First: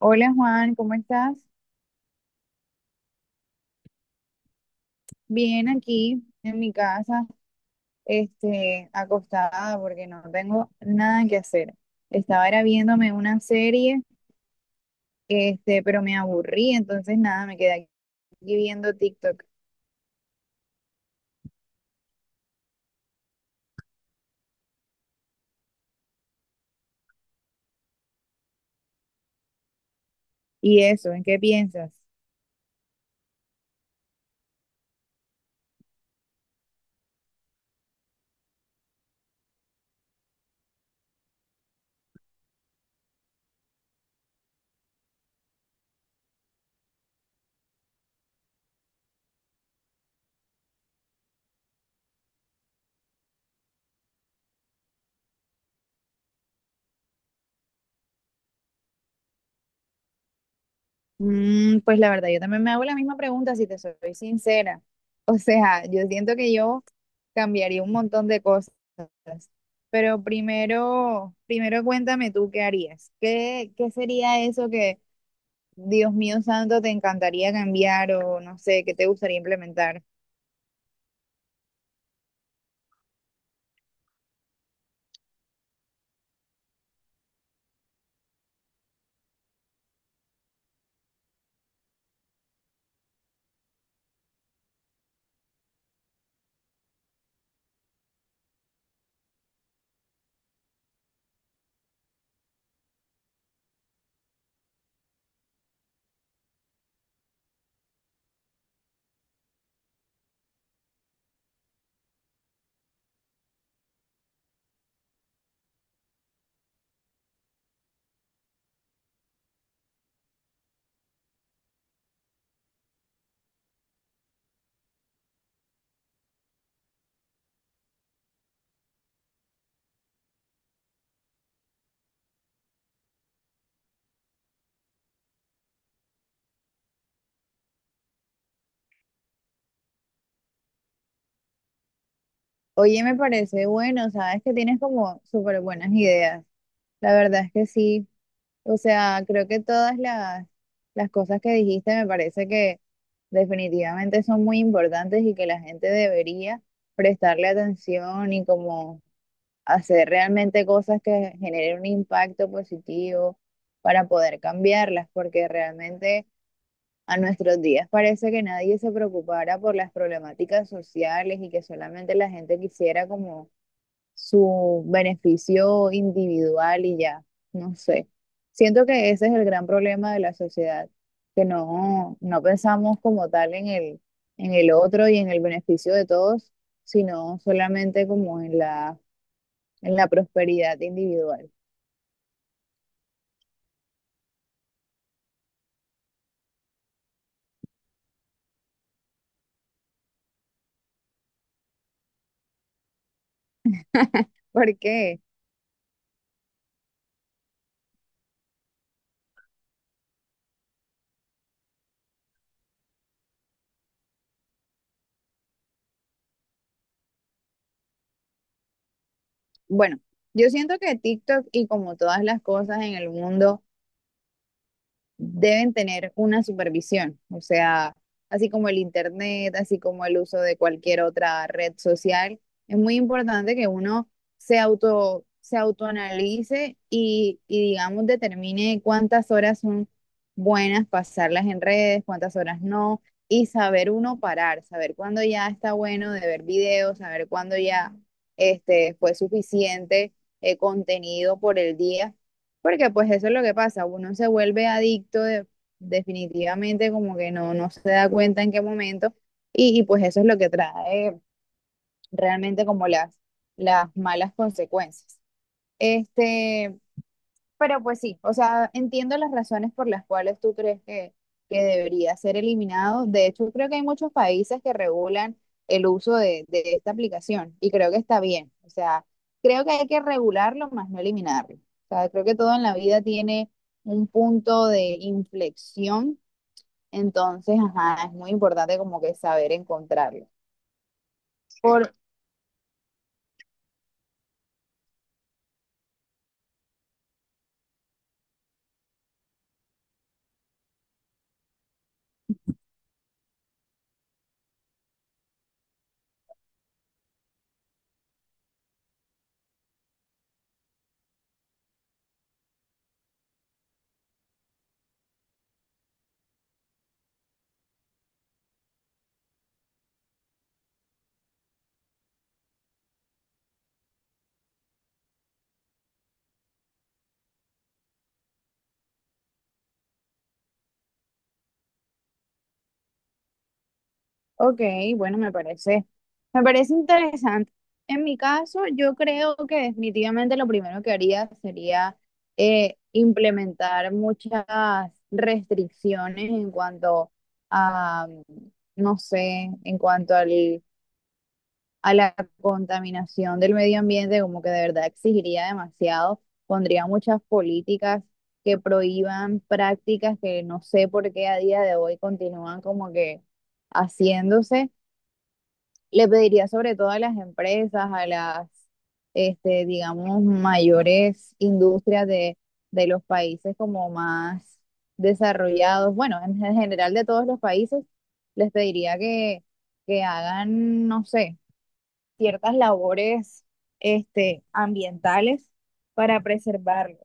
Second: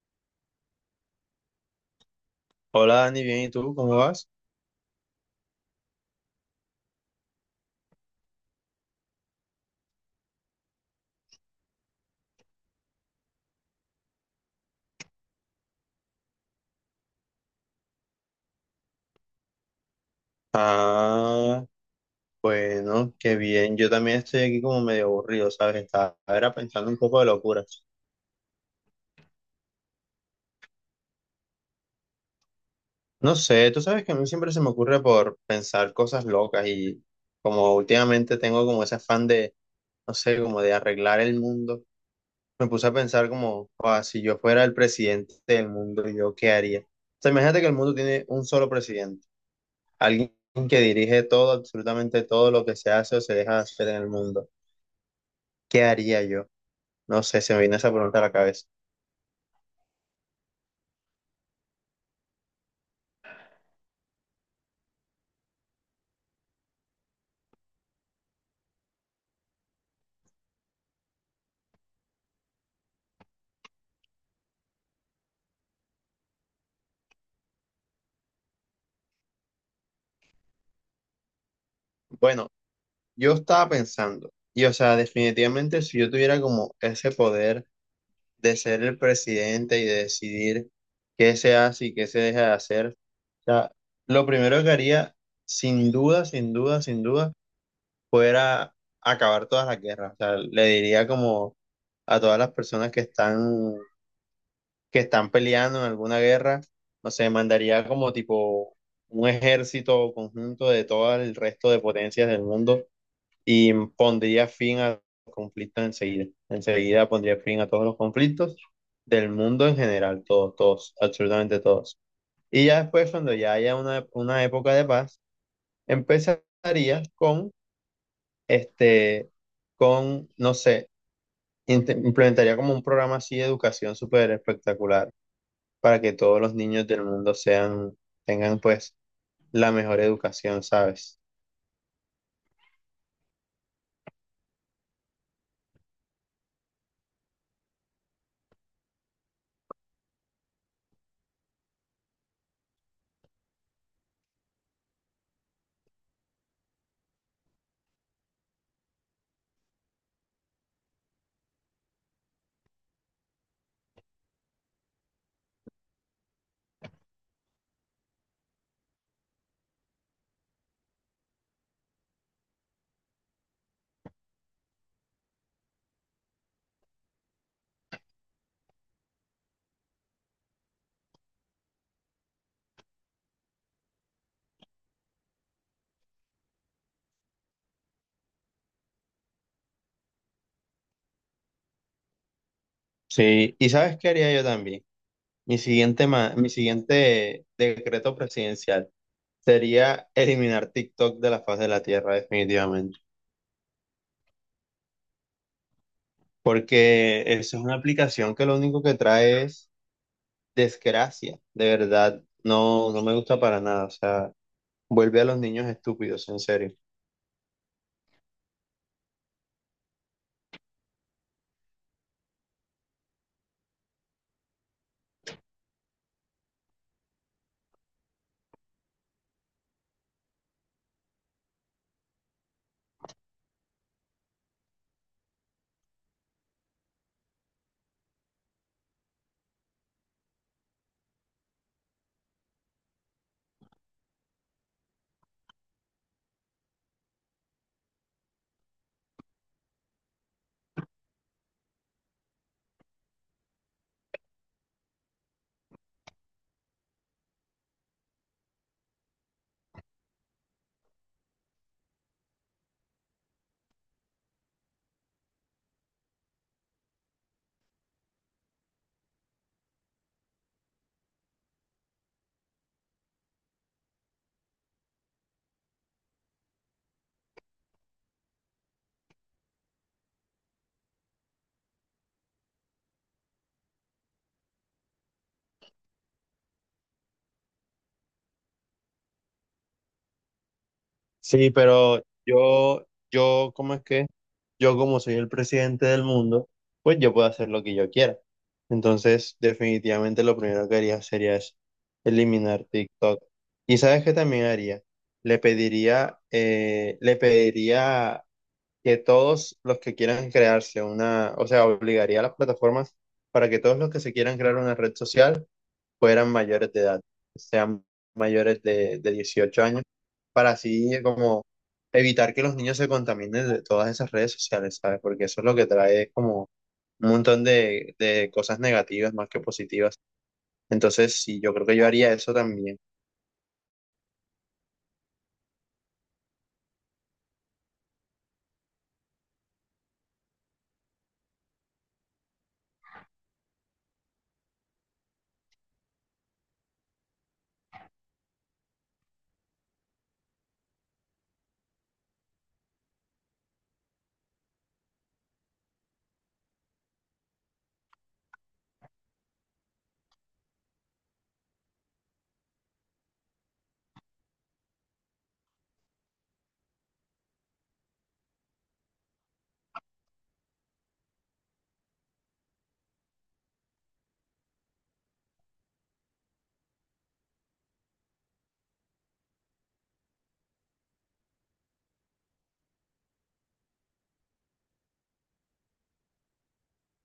Hola Juan, ¿cómo estás? Hola Dani, bien, ¿y tú cómo vas? Bien aquí en mi casa, acostada porque no tengo nada que hacer. Estaba era viéndome una serie, pero me aburrí, entonces nada, me quedé aquí viendo TikTok. Ah, bueno, qué bien. Yo también estoy aquí como medio aburrido, ¿sabes? Estaba era pensando un poco de locuras. ¿Y eso? ¿En qué piensas? No sé, tú sabes que a mí siempre se me ocurre por pensar cosas locas y como últimamente tengo como ese afán de, no sé, como de arreglar el mundo, me puse a pensar como, "Joda, si yo fuera el presidente del mundo, ¿yo qué haría? O sea, imagínate que el mundo tiene un solo presidente, alguien que dirige todo, absolutamente todo lo que se hace o se deja de hacer en el mundo. ¿Qué haría yo? No sé, se me viene esa pregunta a la cabeza. Mm, pues la verdad, yo también me hago la misma pregunta si te soy sincera. O sea, yo siento que yo cambiaría un montón de cosas. Pero primero cuéntame tú qué harías. ¿Qué sería eso que Dios mío santo, te encantaría cambiar o no sé, qué te gustaría implementar? Bueno, yo estaba pensando, y o sea, definitivamente si yo tuviera como ese poder de ser el presidente y de decidir qué se hace y qué se deja de hacer, o sea, lo primero que haría, sin duda, sin duda, sin duda, fuera acabar todas las guerras. O sea, le diría como a todas las personas que están peleando en alguna guerra, no sé, mandaría como tipo un ejército conjunto de todo el resto de potencias del mundo y pondría fin a los conflictos enseguida. Enseguida pondría fin a todos los conflictos del mundo en general, todos, todos, absolutamente todos. Y ya después, cuando ya haya una época de paz, empezaría este, con no sé, implementaría como un programa así de educación súper espectacular para que todos los niños del mundo sean, tengan pues la mejor educación, ¿sabes? Oye, me parece bueno, sabes que tienes como súper buenas ideas. La verdad es que sí. O sea, creo que las cosas que dijiste me parece que definitivamente son muy importantes y que la gente debería prestarle atención y como hacer realmente cosas que generen un impacto positivo para poder cambiarlas, porque realmente, a nuestros días parece que nadie se preocupara por las problemáticas sociales y que solamente la gente quisiera como su beneficio individual y ya, no sé. Siento que ese es el gran problema de la sociedad, que no pensamos como tal en el otro y en el beneficio de todos, sino solamente como en la prosperidad individual. Sí, y ¿sabes qué haría yo también? Mi siguiente decreto presidencial sería eliminar TikTok de la faz de la Tierra, definitivamente, Porque, porque eso es una aplicación que lo único que trae es desgracia, de verdad, no, no me gusta para nada, o sea, vuelve a los niños estúpidos, en serio. bueno, yo siento que TikTok y como todas las cosas en el mundo, deben tener una supervisión, o sea, así como el internet, así como el uso de cualquier otra red social, es muy importante que uno se autoanalice y digamos determine cuántas horas son buenas pasarlas en redes, cuántas horas no, y saber uno parar, saber cuándo ya está bueno de ver videos, saber cuándo ya fue suficiente contenido por el día, porque pues eso es lo que pasa, uno se vuelve definitivamente, como que no se da cuenta en qué momento, pues eso es lo que trae realmente como las malas consecuencias. Este, pero pues sí, o sea, entiendo las razones por las cuales tú crees que debería ser eliminado. De hecho, creo que hay muchos países que regulan el uso de esta aplicación y creo que está bien. O sea, creo que hay que regularlo más no eliminarlo. O sea, creo que todo en la vida tiene un punto de inflexión, entonces, ajá, es muy importante como que saber encontrarlo. Sí, Por, pero yo, ¿cómo es que? Yo como soy el presidente del mundo, pues yo puedo hacer lo que yo quiera. Entonces, definitivamente lo primero que haría sería es eliminar TikTok. ¿Y sabes qué también haría? Le pediría que todos los que quieran crearse una, o sea, obligaría a las plataformas para que todos los que se quieran crear una red social fueran mayores de edad, sean mayores de 18 años, para así como evitar que los niños se contaminen de todas esas redes sociales, ¿sabes? Porque eso es lo que trae como un montón de cosas negativas más que positivas. Entonces, sí, yo creo que yo haría eso también. Ok, bueno, me parece interesante. En mi caso, yo creo que definitivamente lo primero que haría sería implementar muchas restricciones en cuanto a, no sé, a la contaminación del medio ambiente, como que de verdad exigiría demasiado. Pondría muchas políticas que prohíban prácticas que no sé por qué a día de hoy continúan como que haciéndose. Le pediría sobre todo a las empresas, digamos, mayores industrias de los países como más desarrollados, bueno, en general de todos los países, les pediría que hagan, no sé, ciertas labores, ambientales para preservarlo.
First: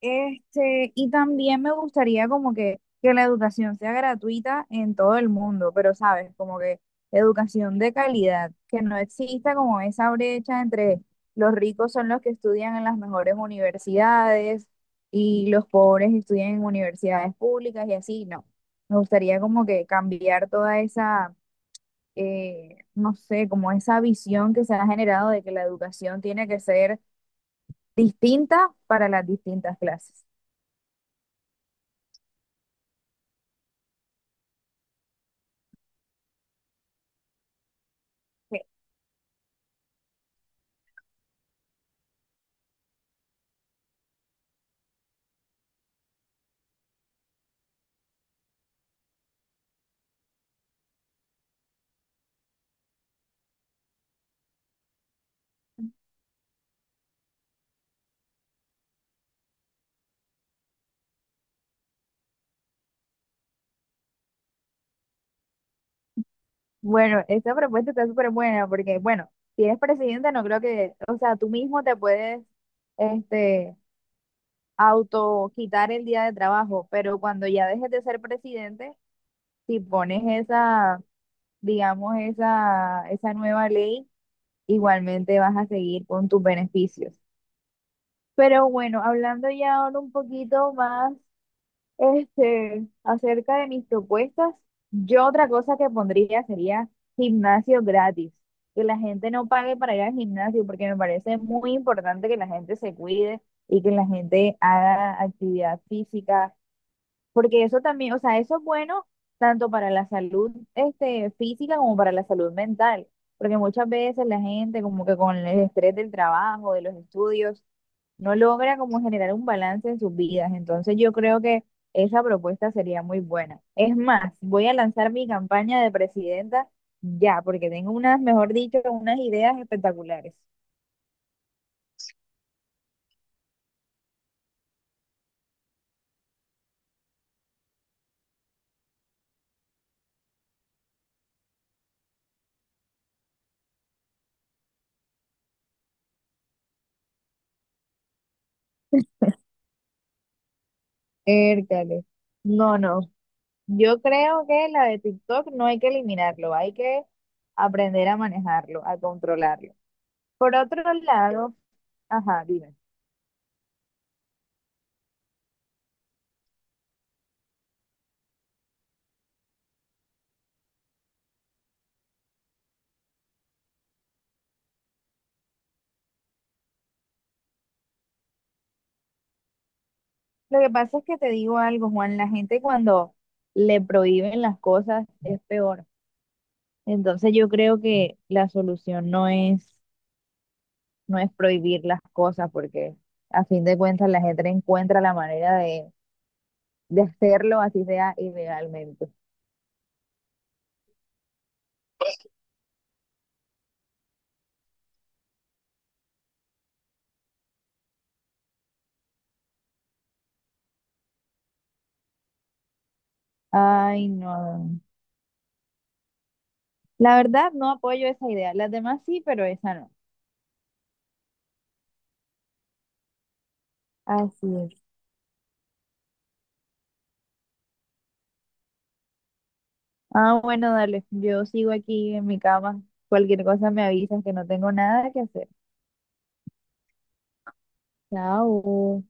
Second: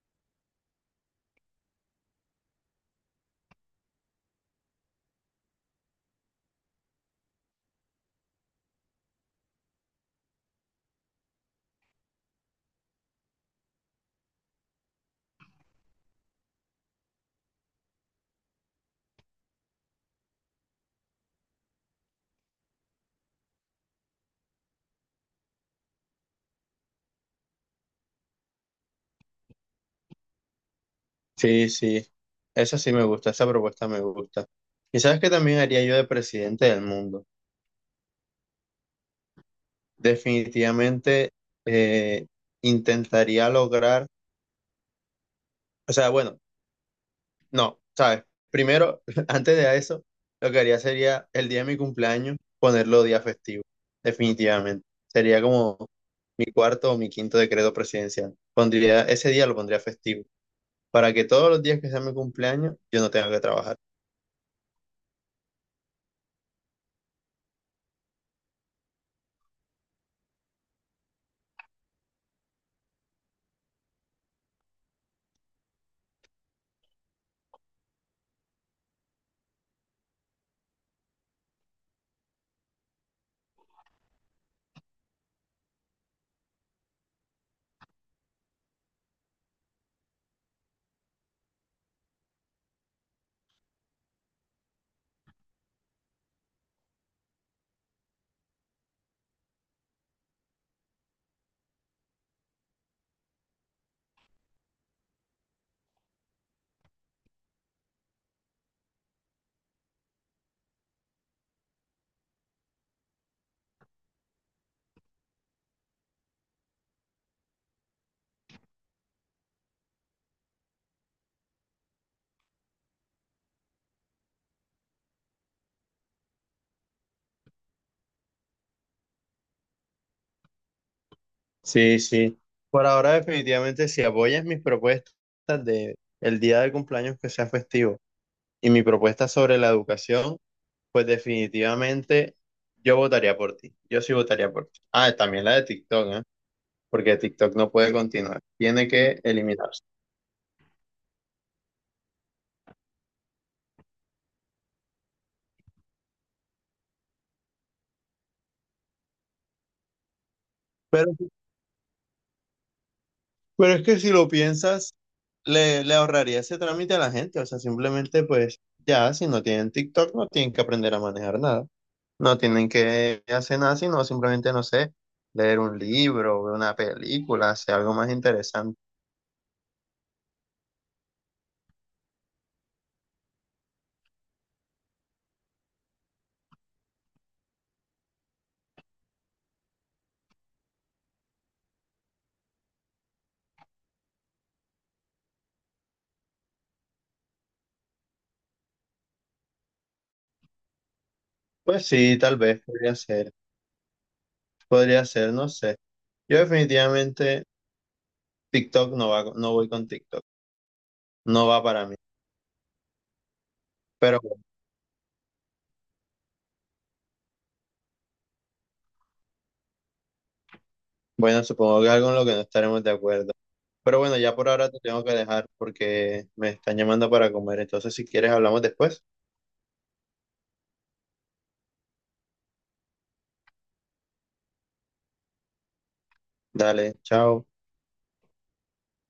Y también me gustaría como que la educación sea gratuita en todo el mundo, pero sabes, como que educación de calidad, que no exista como esa brecha entre los ricos son los que estudian en las mejores universidades y los pobres estudian en universidades públicas y así, no. Me gustaría como que cambiar toda no sé, como esa visión que se ha generado de que la educación tiene que ser distinta para las distintas clases. Sí, sí, esa sí me gusta, esa propuesta me gusta. ¿Y sabes qué también haría yo de presidente del mundo? Definitivamente eh, intentaría lograr, o sea, bueno, no, ¿sabes? Primero, antes de eso, lo que haría sería el día de mi cumpleaños ponerlo día festivo, definitivamente. Sería como mi cuarto o mi quinto decreto presidencial. Pondría, ese día lo pondría festivo, para que todos los días que sea mi cumpleaños yo no tenga que trabajar. Bueno, esta propuesta está súper buena porque, bueno, si eres presidente, no creo que, o sea, tú mismo te puedes, este, auto quitar el día de trabajo, pero cuando ya dejes de ser presidente, si pones esa nueva ley, igualmente vas a seguir con tus beneficios. Pero bueno, hablando ya ahora un poquito más acerca de mis propuestas, yo otra cosa que pondría sería gimnasio gratis, que la gente no pague para ir al gimnasio, porque me parece muy importante que la gente se cuide y que la gente haga actividad física, porque eso también, o sea, eso es bueno tanto para la salud, física como para la salud mental, porque muchas veces la gente como que con el estrés del trabajo, de los estudios, no logra como generar un balance en sus vidas. Entonces yo creo que esa propuesta sería muy buena. Es más, voy a lanzar mi campaña de presidenta ya, porque tengo unas, mejor dicho, unas ideas espectaculares. Sí, sí. Por ahora, definitivamente, si apoyas mis propuestas de el día de cumpleaños que sea festivo y mi propuesta sobre la educación, pues definitivamente yo votaría por ti. Yo sí votaría por ti. Ah, también la de TikTok, ¿eh? Porque TikTok no puede continuar, tiene que eliminarse. Ércale. No, no. Yo creo que la de TikTok no hay que eliminarlo, hay que aprender a manejarlo, a controlarlo. Por otro Pero, lado, ajá, dime. pero es que si lo piensas, le ahorraría ese trámite a la gente, o sea, simplemente pues ya, si no tienen TikTok, no tienen que aprender a manejar nada, no tienen que hacer nada, sino simplemente, no sé, leer un libro, ver una película, hacer algo más interesante. Lo que pasa es que te digo algo, Juan, la gente cuando le prohíben las cosas es peor. Entonces yo creo que la solución no es, no es prohibir las cosas, porque a fin de cuentas la gente encuentra la manera de hacerlo, así sea ilegalmente. Pues sí, tal vez podría ser, no sé. Yo definitivamente TikTok no va, no voy con TikTok, no va para mí, Ay, pero no. La verdad no apoyo esa idea. Las demás sí, pero esa no. bueno, supongo que algo en lo que no estaremos de acuerdo. Pero bueno, ya Así por ahora es. te tengo que dejar porque me están llamando para comer. Entonces, si quieres, hablamos después. Ah, bueno, dale. Yo sigo aquí en mi cama. Cualquier cosa me avisas que no tengo nada que hacer. Dale, chao. Chao.